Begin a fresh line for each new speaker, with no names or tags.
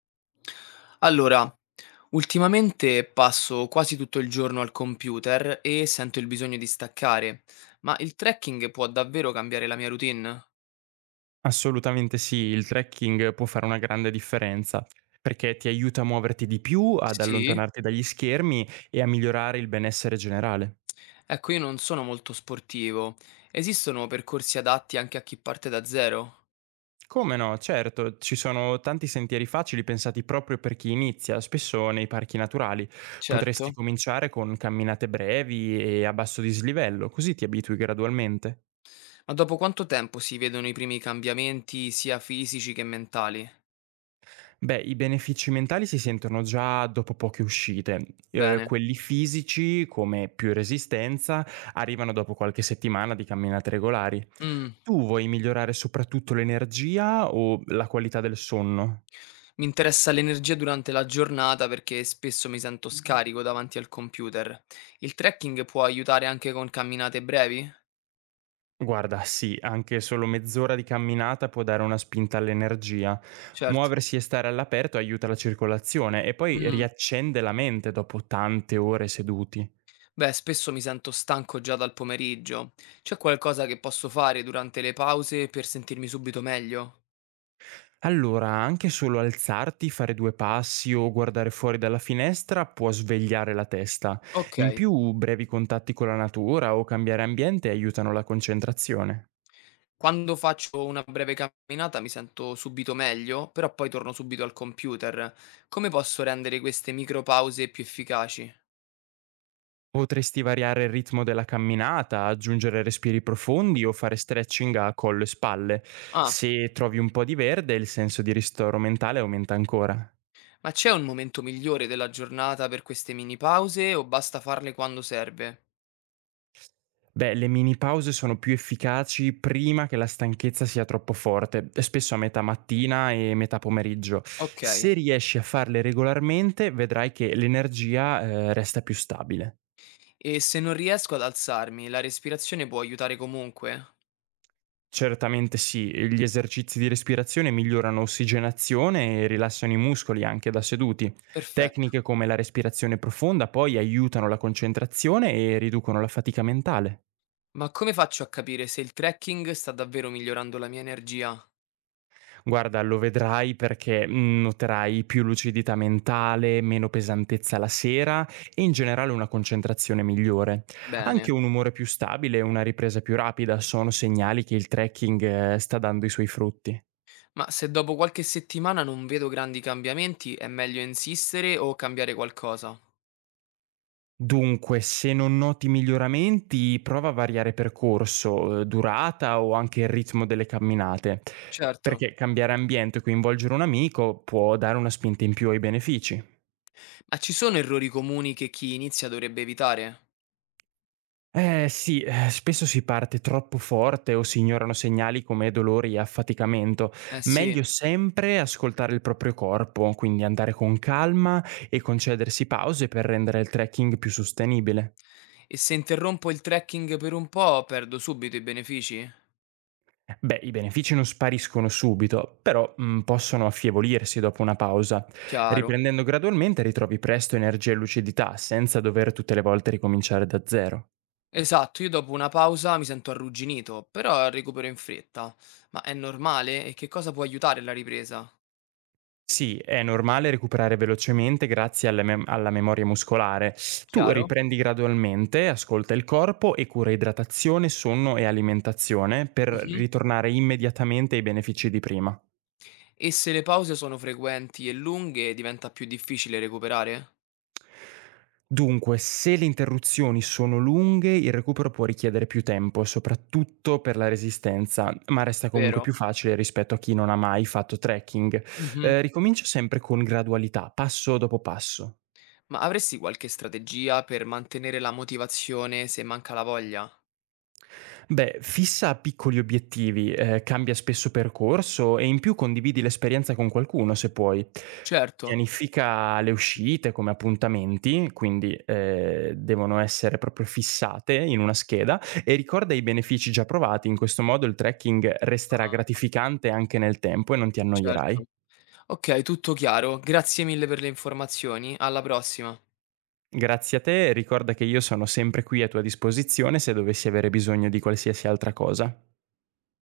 Allora, ultimamente passo quasi tutto il giorno al computer e sento il bisogno di staccare, ma il trekking può davvero cambiare la mia routine?
Assolutamente sì, il trekking può fare una grande differenza, perché ti aiuta a muoverti di più, ad
Sì?
allontanarti dagli schermi e a migliorare il benessere generale.
Ecco, io non sono molto sportivo. Esistono percorsi adatti anche a chi parte da zero?
Come no, certo, ci sono tanti sentieri facili pensati proprio per chi inizia, spesso nei parchi naturali. Potresti
Certo.
cominciare con camminate brevi e a basso dislivello, così ti abitui gradualmente.
Ma dopo quanto tempo si vedono i primi cambiamenti, sia fisici che mentali?
Beh, i benefici mentali si sentono già dopo poche uscite.
Bene.
Quelli fisici, come più resistenza, arrivano dopo qualche settimana di camminate regolari.
Mm.
Tu vuoi migliorare soprattutto l'energia o la qualità del sonno?
Mi interessa l'energia durante la giornata perché spesso mi sento scarico davanti al computer. Il trekking può aiutare anche con camminate brevi?
Guarda, sì, anche solo mezz'ora di camminata può dare una spinta all'energia.
Certo.
Muoversi e stare all'aperto aiuta la circolazione e poi
Mm.
riaccende la mente dopo tante ore seduti.
Beh, spesso mi sento stanco già dal pomeriggio. C'è qualcosa che posso fare durante le pause per sentirmi subito meglio?
Allora, anche solo alzarti, fare 2 passi o guardare fuori dalla finestra può svegliare la testa.
Ok.
In più, brevi contatti con la natura o cambiare ambiente aiutano la concentrazione.
Quando faccio una breve camminata mi sento subito meglio, però poi torno subito al computer. Come posso rendere queste micropause più efficaci?
Potresti variare il ritmo della camminata, aggiungere respiri profondi o fare stretching a collo e spalle. Se trovi un po' di verde, il senso di ristoro mentale aumenta ancora.
Ma c'è un momento migliore della giornata per queste mini pause o basta farle quando serve?
Beh, le mini pause sono più efficaci prima che la stanchezza sia troppo forte, spesso a metà mattina e metà pomeriggio.
Ok.
Se riesci a farle regolarmente, vedrai che l'energia, resta più stabile.
E se non riesco ad alzarmi, la respirazione può aiutare comunque?
Certamente sì, gli esercizi di respirazione migliorano ossigenazione e rilassano i muscoli anche da seduti.
Perfetto.
Tecniche come la respirazione profonda poi aiutano la concentrazione e riducono la fatica mentale.
Ma come faccio a capire se il trekking sta davvero migliorando la mia energia?
Guarda, lo vedrai perché noterai più lucidità mentale, meno pesantezza la sera e in generale una concentrazione migliore. Anche
Bene.
un umore più stabile e una ripresa più rapida sono segnali che il trekking sta dando i suoi frutti.
Ma se dopo qualche settimana non vedo grandi cambiamenti, è meglio insistere o cambiare qualcosa?
Dunque, se non noti miglioramenti, prova a variare percorso, durata o anche il ritmo delle camminate,
Certo.
perché cambiare ambiente e coinvolgere un amico può dare una spinta in più ai benefici.
Ma ci sono errori comuni che chi inizia dovrebbe evitare?
Eh sì, spesso si parte troppo forte o si ignorano segnali come dolori e affaticamento.
Eh sì.
Meglio sempre ascoltare il proprio corpo, quindi andare con calma e concedersi pause per rendere il trekking più sostenibile.
E se interrompo il trekking per un po', perdo subito i benefici?
Beh, i benefici non spariscono subito, però possono affievolirsi dopo una pausa.
Chiaro.
Riprendendo gradualmente ritrovi presto energia e lucidità, senza dover tutte le volte ricominciare da zero.
Esatto, io dopo una pausa mi sento arrugginito, però recupero in fretta. Ma è normale? E che cosa può aiutare la ripresa?
Sì, è normale recuperare velocemente grazie alla mem alla memoria muscolare. Tu
Chiaro?
riprendi gradualmente, ascolta il corpo e cura idratazione, sonno e alimentazione per
Mhm.
ritornare immediatamente ai benefici di prima.
E se le pause sono frequenti e lunghe, diventa più difficile recuperare?
Dunque, se le interruzioni sono lunghe, il recupero può richiedere più tempo, soprattutto per la resistenza, ma resta comunque
Vero?
più facile rispetto a chi non ha mai fatto trekking.
Mhm.
Ricomincia sempre con gradualità, passo dopo passo.
Ma avresti qualche strategia per mantenere la motivazione se manca la voglia?
Beh, fissa piccoli obiettivi, cambia spesso percorso e in più condividi l'esperienza con qualcuno se puoi.
Certo.
Pianifica le uscite come appuntamenti, quindi devono essere proprio fissate in una scheda e ricorda i benefici già provati, in questo modo il trekking resterà
Ah,
gratificante anche nel tempo e non ti
certo.
annoierai.
Ok, tutto chiaro. Grazie mille per le informazioni. Alla prossima.
Grazie a te, ricorda che io sono sempre qui a tua disposizione se dovessi avere bisogno di qualsiasi altra cosa.